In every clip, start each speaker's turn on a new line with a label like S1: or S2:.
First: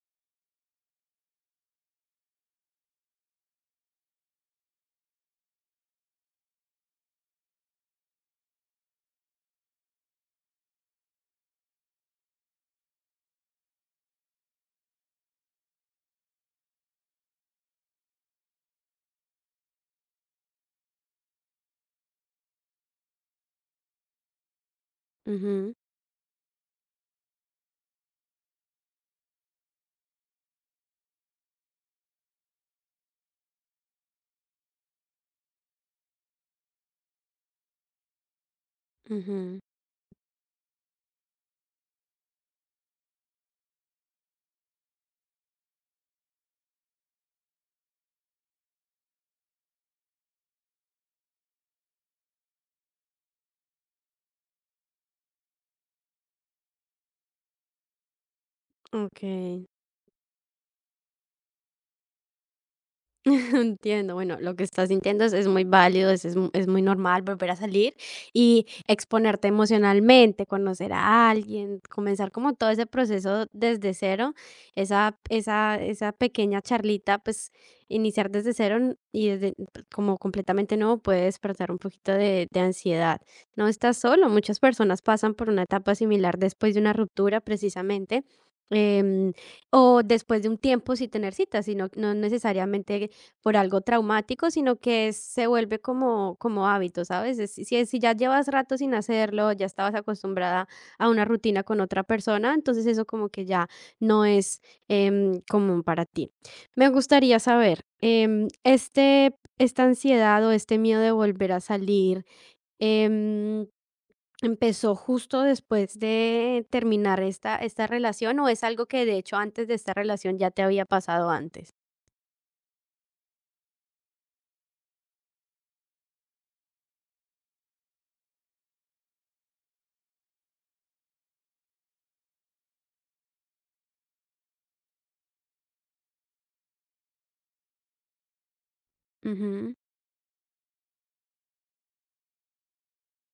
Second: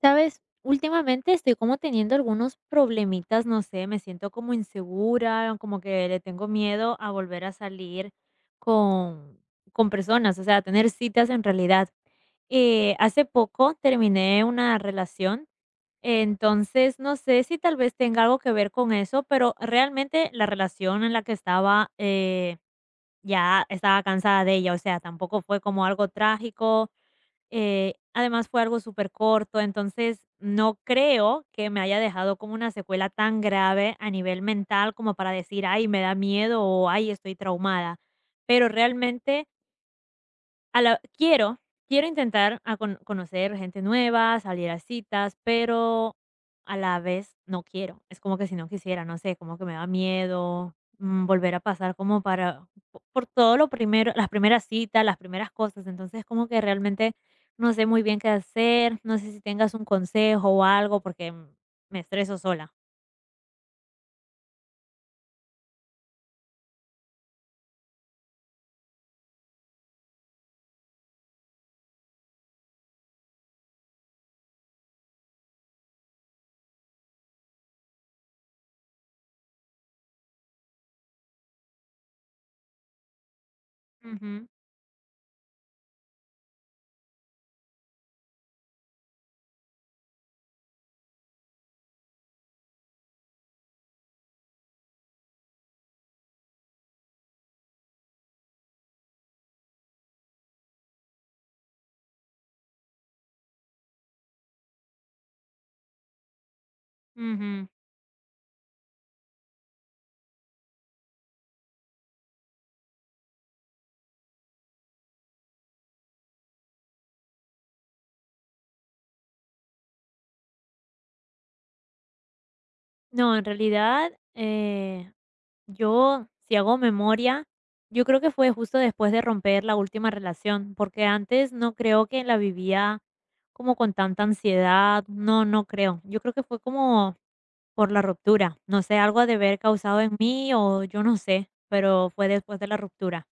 S1: Sabes, últimamente estoy como teniendo algunos problemitas, no sé, me siento como insegura, como que le tengo miedo a volver a salir con, con personas, o sea, a tener citas en realidad. Hace poco terminé una relación, entonces no sé si tal vez tenga algo que ver con eso, pero realmente la relación en la que estaba ya estaba cansada de ella, o sea, tampoco fue
S2: Ujú,
S1: como algo trágico. Además fue algo súper corto, entonces no creo que me haya dejado como una secuela tan grave a nivel mental como para decir: "Ay, me da miedo" o "Ay, estoy traumada". Pero realmente
S2: ujú.
S1: a la quiero, quiero intentar a con conocer gente nueva, salir a citas, pero a la vez no quiero. Es como que si no quisiera, no sé, como que me da miedo, volver a pasar como para po por todo lo primero, las primeras citas, las primeras cosas. Entonces, como que realmente no sé muy bien qué hacer, no sé si
S2: Okey.
S1: tengas un consejo o algo porque me estreso sola.
S2: Entiendo, bueno, lo que estás sintiendo es muy válido, es muy normal volver a salir y exponerte emocionalmente, conocer a alguien, comenzar como todo ese proceso desde cero, esa pequeña charlita, pues iniciar desde cero como completamente nuevo puede despertar un poquito de ansiedad. No estás solo,
S1: Ujú,
S2: muchas personas pasan por una etapa similar después de una ruptura precisamente. em, o después de un tiempo sin tener citas, sino no necesariamente por algo traumático, sino que se vuelve como, como hábito, ¿sabes? Si ya llevas rato sin hacerlo, ya estabas acostumbrada a una rutina con otra persona, entonces eso como que ya no es común para ti. Me gustaría
S1: ujú.
S2: saber, este, esta ansiedad o este miedo de volver a salir, em, ¿empezó justo después de terminar esta relación o es algo que de hecho antes de esta relación ya te había pasado antes?
S1: No, en realidad, yo, si hago memoria, yo creo que fue justo después de romper la última relación, porque antes no creo que la vivía como con tanta ansiedad, no, no creo. Yo creo que fue como por la ruptura, no sé, algo ha de haber causado en mí o yo no sé, pero fue después de la ruptura.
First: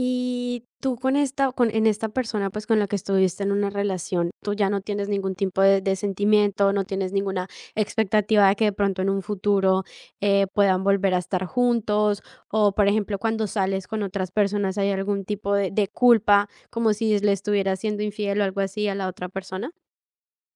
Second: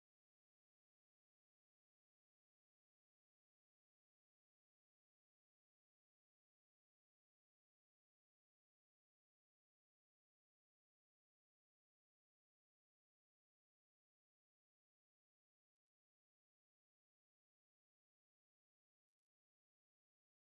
S2: Y tú con esta con en esta persona, pues, con la que estuviste en una relación, tú ya no tienes ningún tipo de sentimiento, no tienes ninguna expectativa de que de pronto en un futuro, puedan volver a estar juntos, o, por ejemplo, cuando sales con otras personas, ¿hay algún tipo de culpa, como si le estuviera siendo infiel o algo así a la otra persona?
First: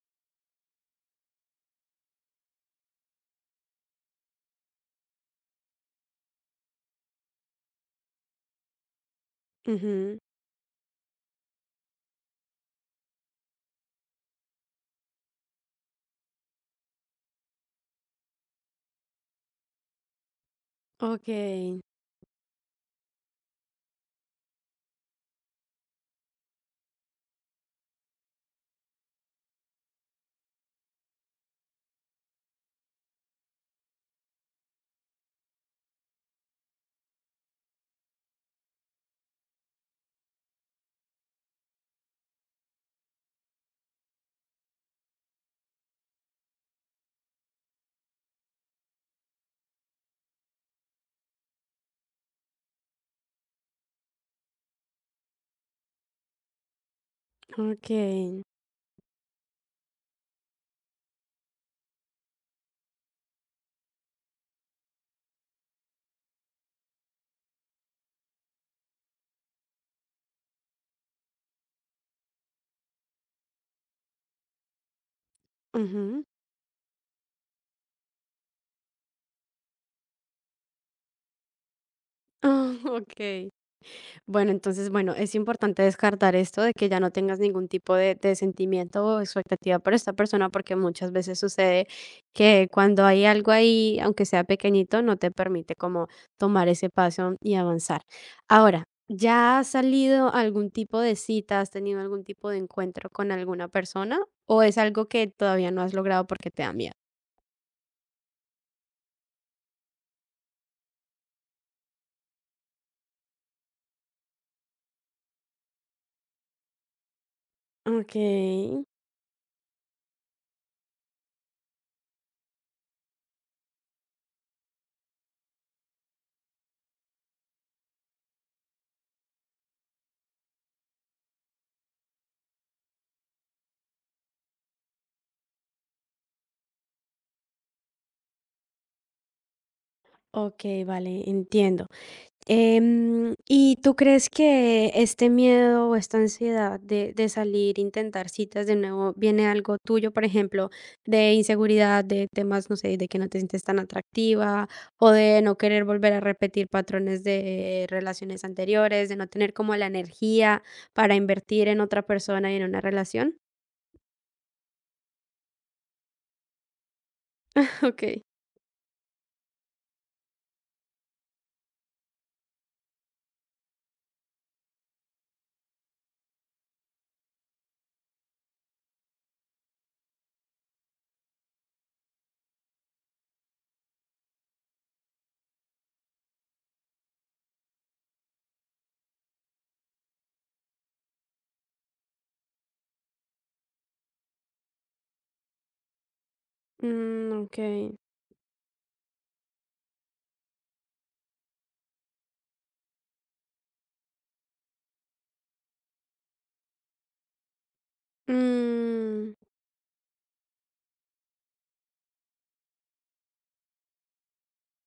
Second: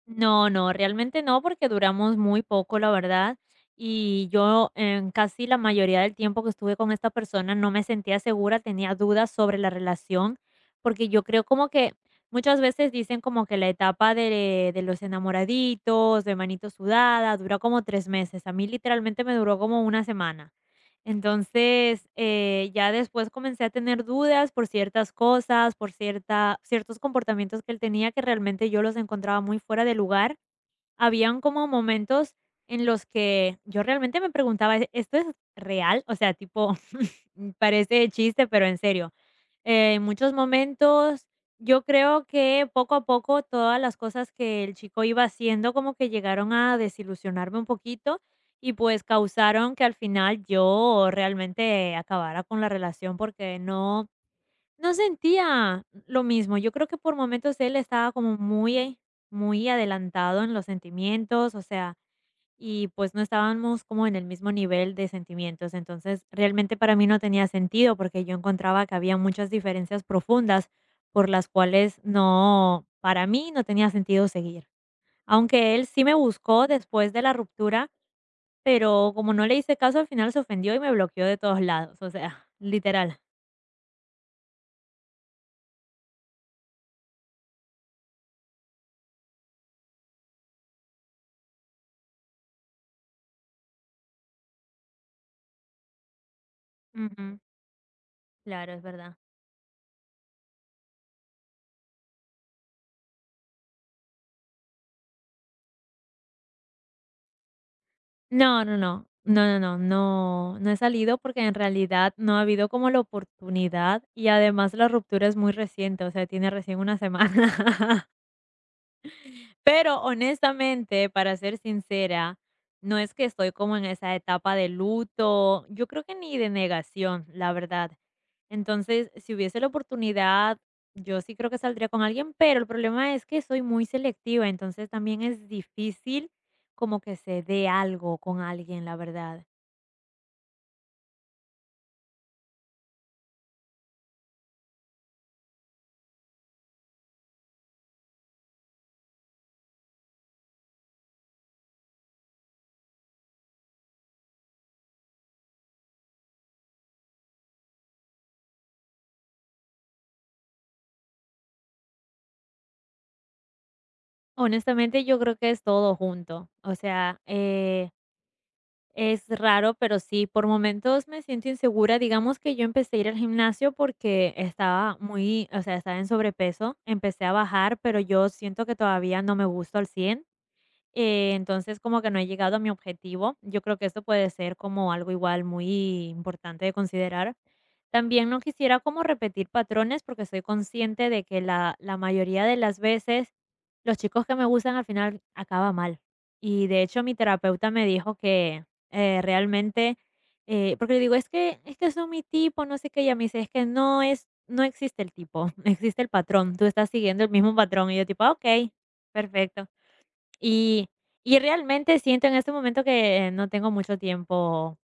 S1: No, no, realmente no, porque duramos muy poco, la verdad. Y yo en casi la mayoría del tiempo que estuve con esta persona no me sentía segura, tenía dudas sobre la
S2: Ujú.
S1: relación, porque yo creo como que muchas veces dicen como que la etapa de los enamoraditos, de manito sudada, dura como 3 meses. A mí literalmente me duró como una semana.
S2: Okey,
S1: Entonces, ya después comencé a tener dudas por ciertas cosas, por cierta ciertos comportamientos que él tenía que realmente yo los encontraba muy fuera de lugar. Habían como momentos en los que yo realmente me preguntaba: "¿Esto es real?". O sea, tipo. Parece de chiste, pero en serio. En muchos momentos yo creo que poco a poco todas las cosas que el chico iba haciendo como que llegaron a desilusionarme un poquito y pues causaron que al final yo realmente acabara con la relación porque no, no sentía lo mismo. Yo creo que por momentos él estaba como
S2: okey.
S1: muy adelantado en los sentimientos, o sea, y pues no estábamos como en el mismo nivel de sentimientos. Entonces, realmente para mí no tenía sentido porque yo encontraba que había muchas diferencias profundas por las cuales no, para mí no tenía sentido seguir. Aunque él sí me
S2: Ujú.
S1: buscó después de la ruptura, pero como no le hice caso, al final se ofendió y me bloqueó de todos lados. O sea, literal.
S2: Okey. Bueno, entonces, bueno, es importante descartar esto de que ya no tengas ningún tipo de sentimiento o expectativa por esta persona, porque muchas veces sucede que cuando hay algo ahí, aunque sea pequeñito, no te permite como tomar ese paso
S1: Ujú.
S2: y avanzar.
S1: Claro, es
S2: Ahora,
S1: verdad.
S2: ¿ya has salido a algún tipo de cita, has tenido algún tipo de encuentro con alguna persona o es algo que todavía no has logrado porque te da miedo?
S1: No, no, no. No, no, no, no, no he salido porque en realidad no ha habido como la oportunidad y además la ruptura es muy reciente, o sea, tiene recién una semana.
S2: Ok,
S1: Pero honestamente, para ser sincera, no es que estoy como en esa etapa de luto, yo creo que ni de negación, la verdad. Entonces, si hubiese la oportunidad, yo sí creo que saldría con alguien, pero el problema es que soy muy selectiva, entonces también es difícil como que se dé algo con alguien, la verdad.
S2: ok, vale, entiendo. ¿Y tú crees que este miedo o esta ansiedad de salir, intentar citas de nuevo, viene algo tuyo, por ejemplo, de inseguridad, de temas, no sé, de que no te sientes tan atractiva o de no querer volver a repetir patrones de relaciones anteriores, de no tener como la energía para invertir en otra persona y en una relación?
S1: Honestamente, yo creo que es todo junto. O sea,
S2: Ok.
S1: es raro, pero sí, por momentos me siento insegura. Digamos que yo empecé a ir al gimnasio porque estaba muy, o sea, estaba en sobrepeso. Empecé a bajar, pero yo siento que todavía no me gusto al 100. Entonces, como que no he llegado a mi objetivo. Yo creo que esto puede ser como algo igual muy importante de considerar. También no quisiera como repetir patrones porque soy consciente de que la mayoría de las veces los chicos que me gustan al final acaba mal. Y de hecho mi
S2: Mm,
S1: terapeuta me
S2: okay.
S1: dijo que realmente, porque le digo, es que son mi tipo, no sé qué, y ella me dice, es que no es, no existe el tipo, existe el patrón, tú estás siguiendo el mismo patrón. Y yo tipo, "Ah, ok,
S2: Mm,
S1: perfecto". Y y realmente siento en este momento que no tengo mucho tiempo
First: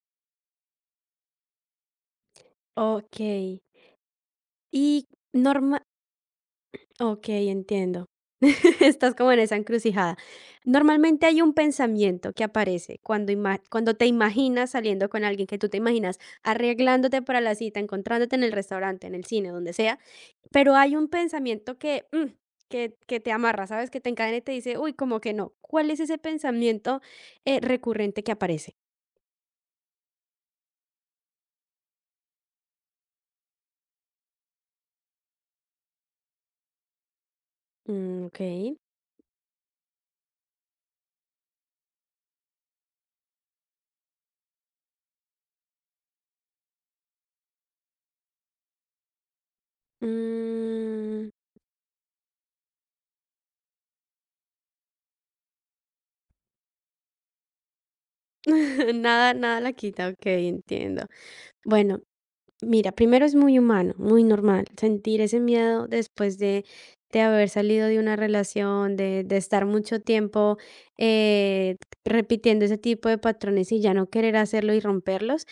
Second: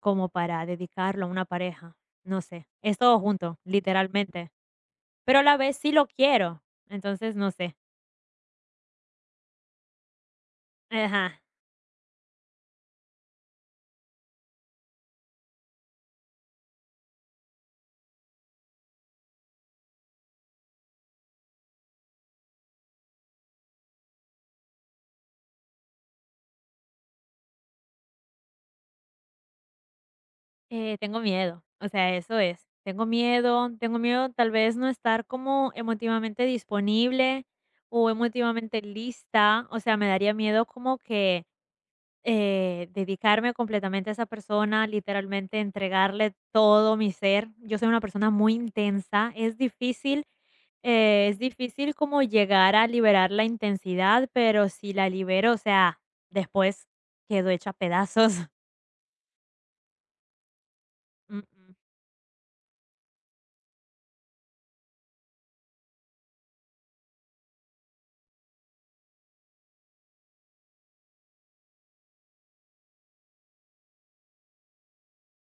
S1: como para dedicarlo a una pareja, no sé, es todo
S2: ok.
S1: junto, literalmente,
S2: Y
S1: pero a la vez
S2: norma.
S1: sí lo quiero, entonces
S2: Okay,
S1: no sé,
S2: entiendo. Estás como en esa encrucijada. Normalmente hay
S1: ajá,
S2: un pensamiento que aparece cuando, cuando te imaginas saliendo con alguien, que tú te imaginas arreglándote para la cita, encontrándote en el restaurante, en el cine, donde sea, pero hay un pensamiento que te amarra, ¿sabes? Que te encadena y te dice, uy, como que no. ¿Cuál es ese pensamiento recurrente que aparece?
S1: tengo miedo, o sea, eso es, tengo miedo tal vez no estar como emotivamente disponible o
S2: Mm, ok.
S1: emotivamente lista, o sea, me daría miedo como que. Dedicarme completamente a esa persona, literalmente entregarle todo mi ser. Yo soy una persona muy intensa,
S2: Mm,
S1: es difícil como llegar a liberar la intensidad, pero si la libero, o sea, después quedo hecha pedazos.
S2: nada, nada la quita, ok, entiendo.
S1: Mm,
S2: Bueno, mira, primero es muy humano, muy normal sentir ese miedo después de haber salido de una relación, de estar mucho tiempo eh, repitiendo ese tipo de patrones y ya no querer hacerlo y romperlos.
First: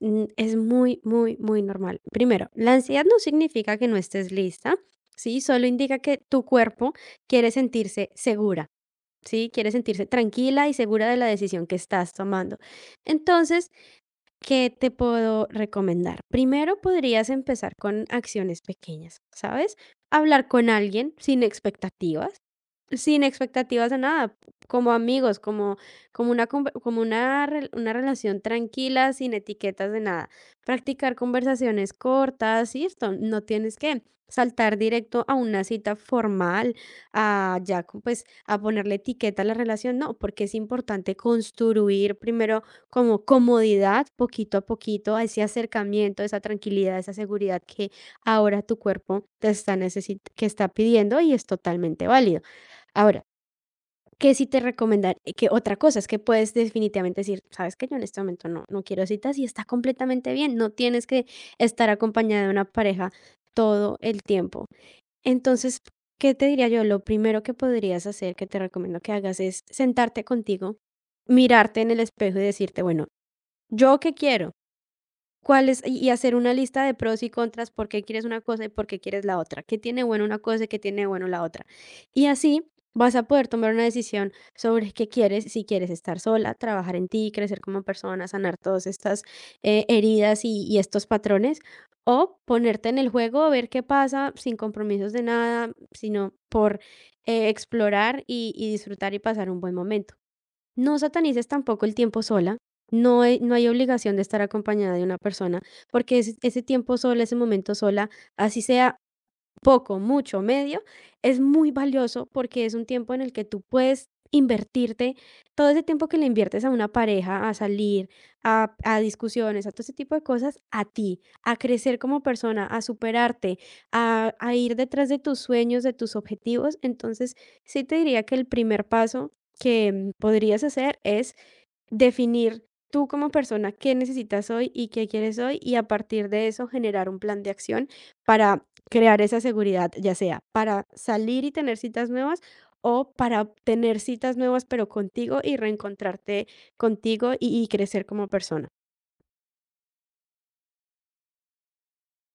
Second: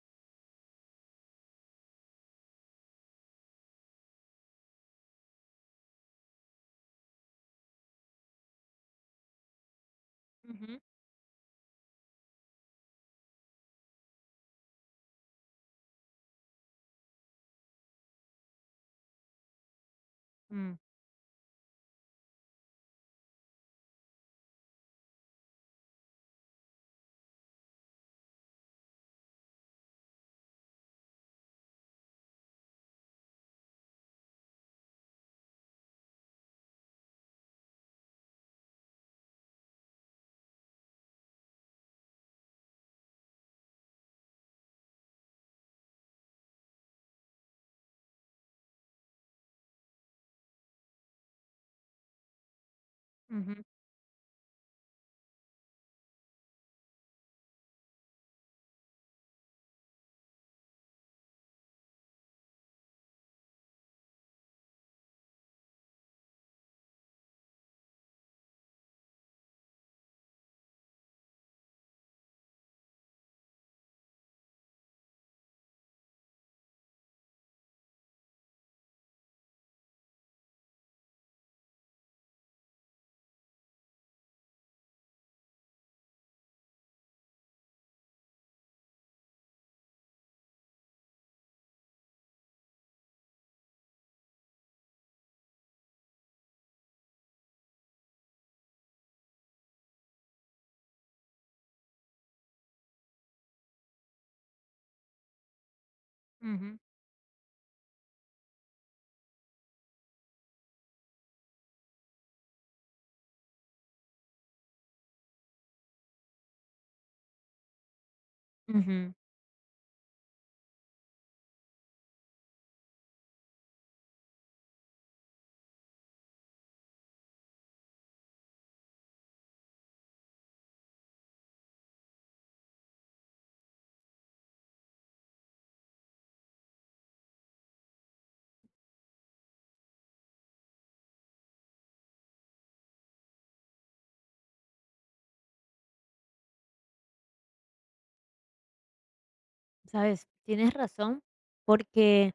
S2: Es muy, muy, muy normal. Primero, la ansiedad no significa que no estés lista, ¿sí? Solo indica que tu cuerpo quiere sentirse segura, ¿sí? Quiere sentirse tranquila y
S1: mm,
S2: segura de la decisión que estás tomando. Entonces, ¿qué te puedo recomendar? Primero podrías empezar con acciones pequeñas, ¿sabes? Hablar con
S1: ujú,
S2: alguien sin expectativas, sin expectativas de nada, como amigos, como como una conver como una rel una relación tranquila, sin etiquetas de nada. Practicar conversaciones cortas y esto, no tienes que saltar directo a una cita formal, a ya co pues, a ponerle etiqueta a la relación, no, porque es importante construir primero como comodidad, poquito a poquito, a ese acercamiento, esa tranquilidad, esa seguridad que ahora tu cuerpo te está necesit que está pidiendo y es totalmente válido. Ahora,
S1: mm, ujú,
S2: ¿qué sí te recomendar que otra cosa es que puedes definitivamente decir: "¿Sabes que yo en este momento no quiero citas?", y está completamente bien, no tienes que estar acompañada de una pareja todo el tiempo. Entonces, ¿qué te diría yo? Lo primero que podrías hacer, que te recomiendo que hagas, es sentarte contigo, mirarte en el espejo y decirte: "Bueno, ¿yo qué quiero? ¿Cuáles?". Y hacer una lista de pros y contras, por qué quieres una cosa y por qué quieres la otra, qué tiene bueno una cosa y qué tiene bueno la otra. Y así vas a poder tomar una decisión sobre qué quieres, si quieres estar sola, trabajar en ti, crecer como persona, sanar todas estas heridas y estos patrones, o ponerte en el juego, ver qué pasa sin compromisos de nada, sino por explorar y disfrutar y pasar un buen momento. No satanices tampoco el tiempo sola, no hay obligación de estar acompañada de una persona, porque ese
S1: ujú,
S2: tiempo sola, ese momento sola, así sea poco, mucho, medio, es muy valioso porque es un tiempo en el que tú puedes invertirte, todo ese tiempo que le inviertes a una pareja, a salir, a
S1: ujú.
S2: discusiones, a todo ese tipo de cosas, a ti, a crecer como persona, a superarte, a ir detrás de tus sueños, de tus objetivos. Entonces, sí te diría que el primer paso que podrías hacer es definir tú como persona qué necesitas hoy y qué quieres hoy y a partir de eso generar un plan de acción para crear esa seguridad, ya sea para salir y tener citas nuevas o para tener citas nuevas pero contigo y reencontrarte contigo y crecer como persona.
S1: Sabes, tienes razón, porque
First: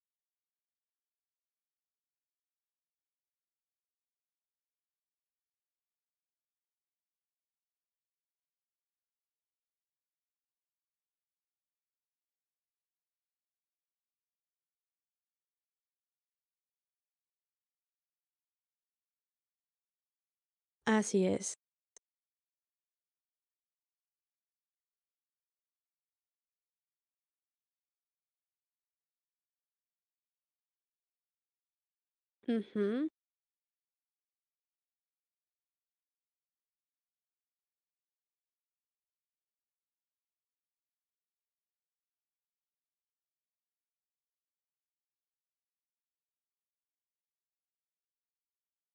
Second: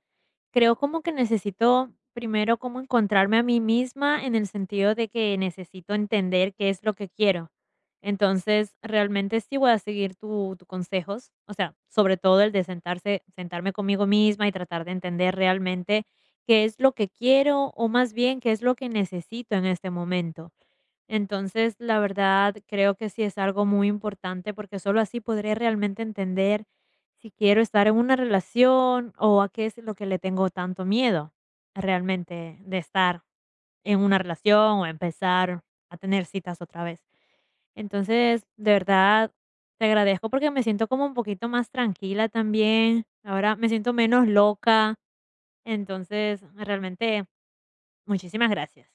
S1: creo como que necesito primero como encontrarme a mí misma en el sentido de que necesito entender qué es lo que quiero. Entonces, realmente sí voy a seguir tus consejos, o sea, sobre todo el de sentarse, sentarme conmigo misma y tratar de entender realmente qué es lo que quiero o más bien qué es lo que necesito en este momento.
S2: Así es.
S1: Entonces, la verdad, creo que sí es algo muy importante porque solo así podré realmente entender si quiero estar en una relación o a qué es lo que le tengo tanto miedo realmente de
S2: Ujú.
S1: estar en una relación o empezar a tener citas otra vez. Entonces, de verdad, te agradezco porque me siento como un poquito más tranquila también. Ahora me siento menos loca. Entonces, realmente, muchísimas gracias.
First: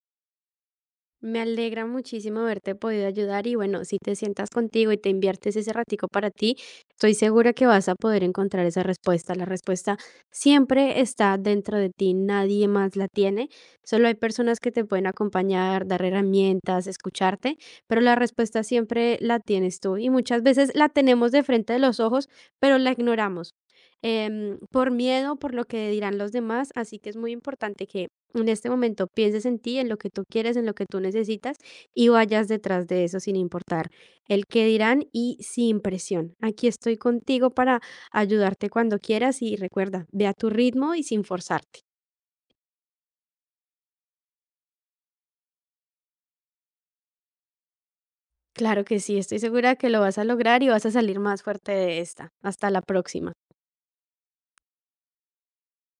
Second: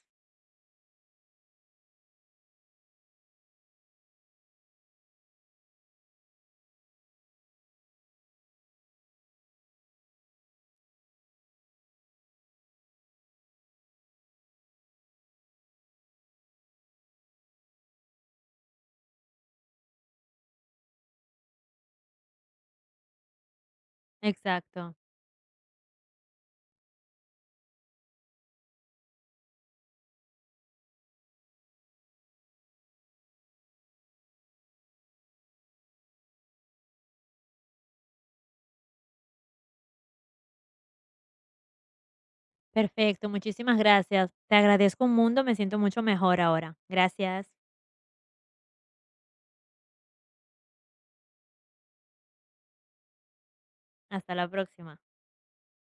S2: Me alegra muchísimo haberte podido ayudar y bueno, si te sientas contigo y te inviertes ese ratico para ti, estoy segura que vas a poder encontrar esa respuesta. La respuesta siempre está dentro de ti, nadie más la tiene. Solo hay personas que te pueden acompañar, dar herramientas, escucharte, pero la respuesta siempre la tienes tú y muchas veces la tenemos de frente de los ojos, pero la ignoramos. Por
S1: Exacto.
S2: miedo, por lo que dirán los demás, así que es muy importante que en este momento pienses en ti, en lo que tú quieres, en lo que tú necesitas y vayas detrás de eso sin importar el qué dirán y sin presión. Aquí estoy contigo para ayudarte cuando quieras y recuerda, ve a tu ritmo y sin forzarte.
S1: Perfecto, muchísimas gracias. Te agradezco un mundo, me siento mucho mejor ahora. Gracias.
S2: Claro que sí, estoy segura que lo vas a lograr y vas a salir más fuerte de esta. Hasta la próxima.
S1: Hasta la próxima.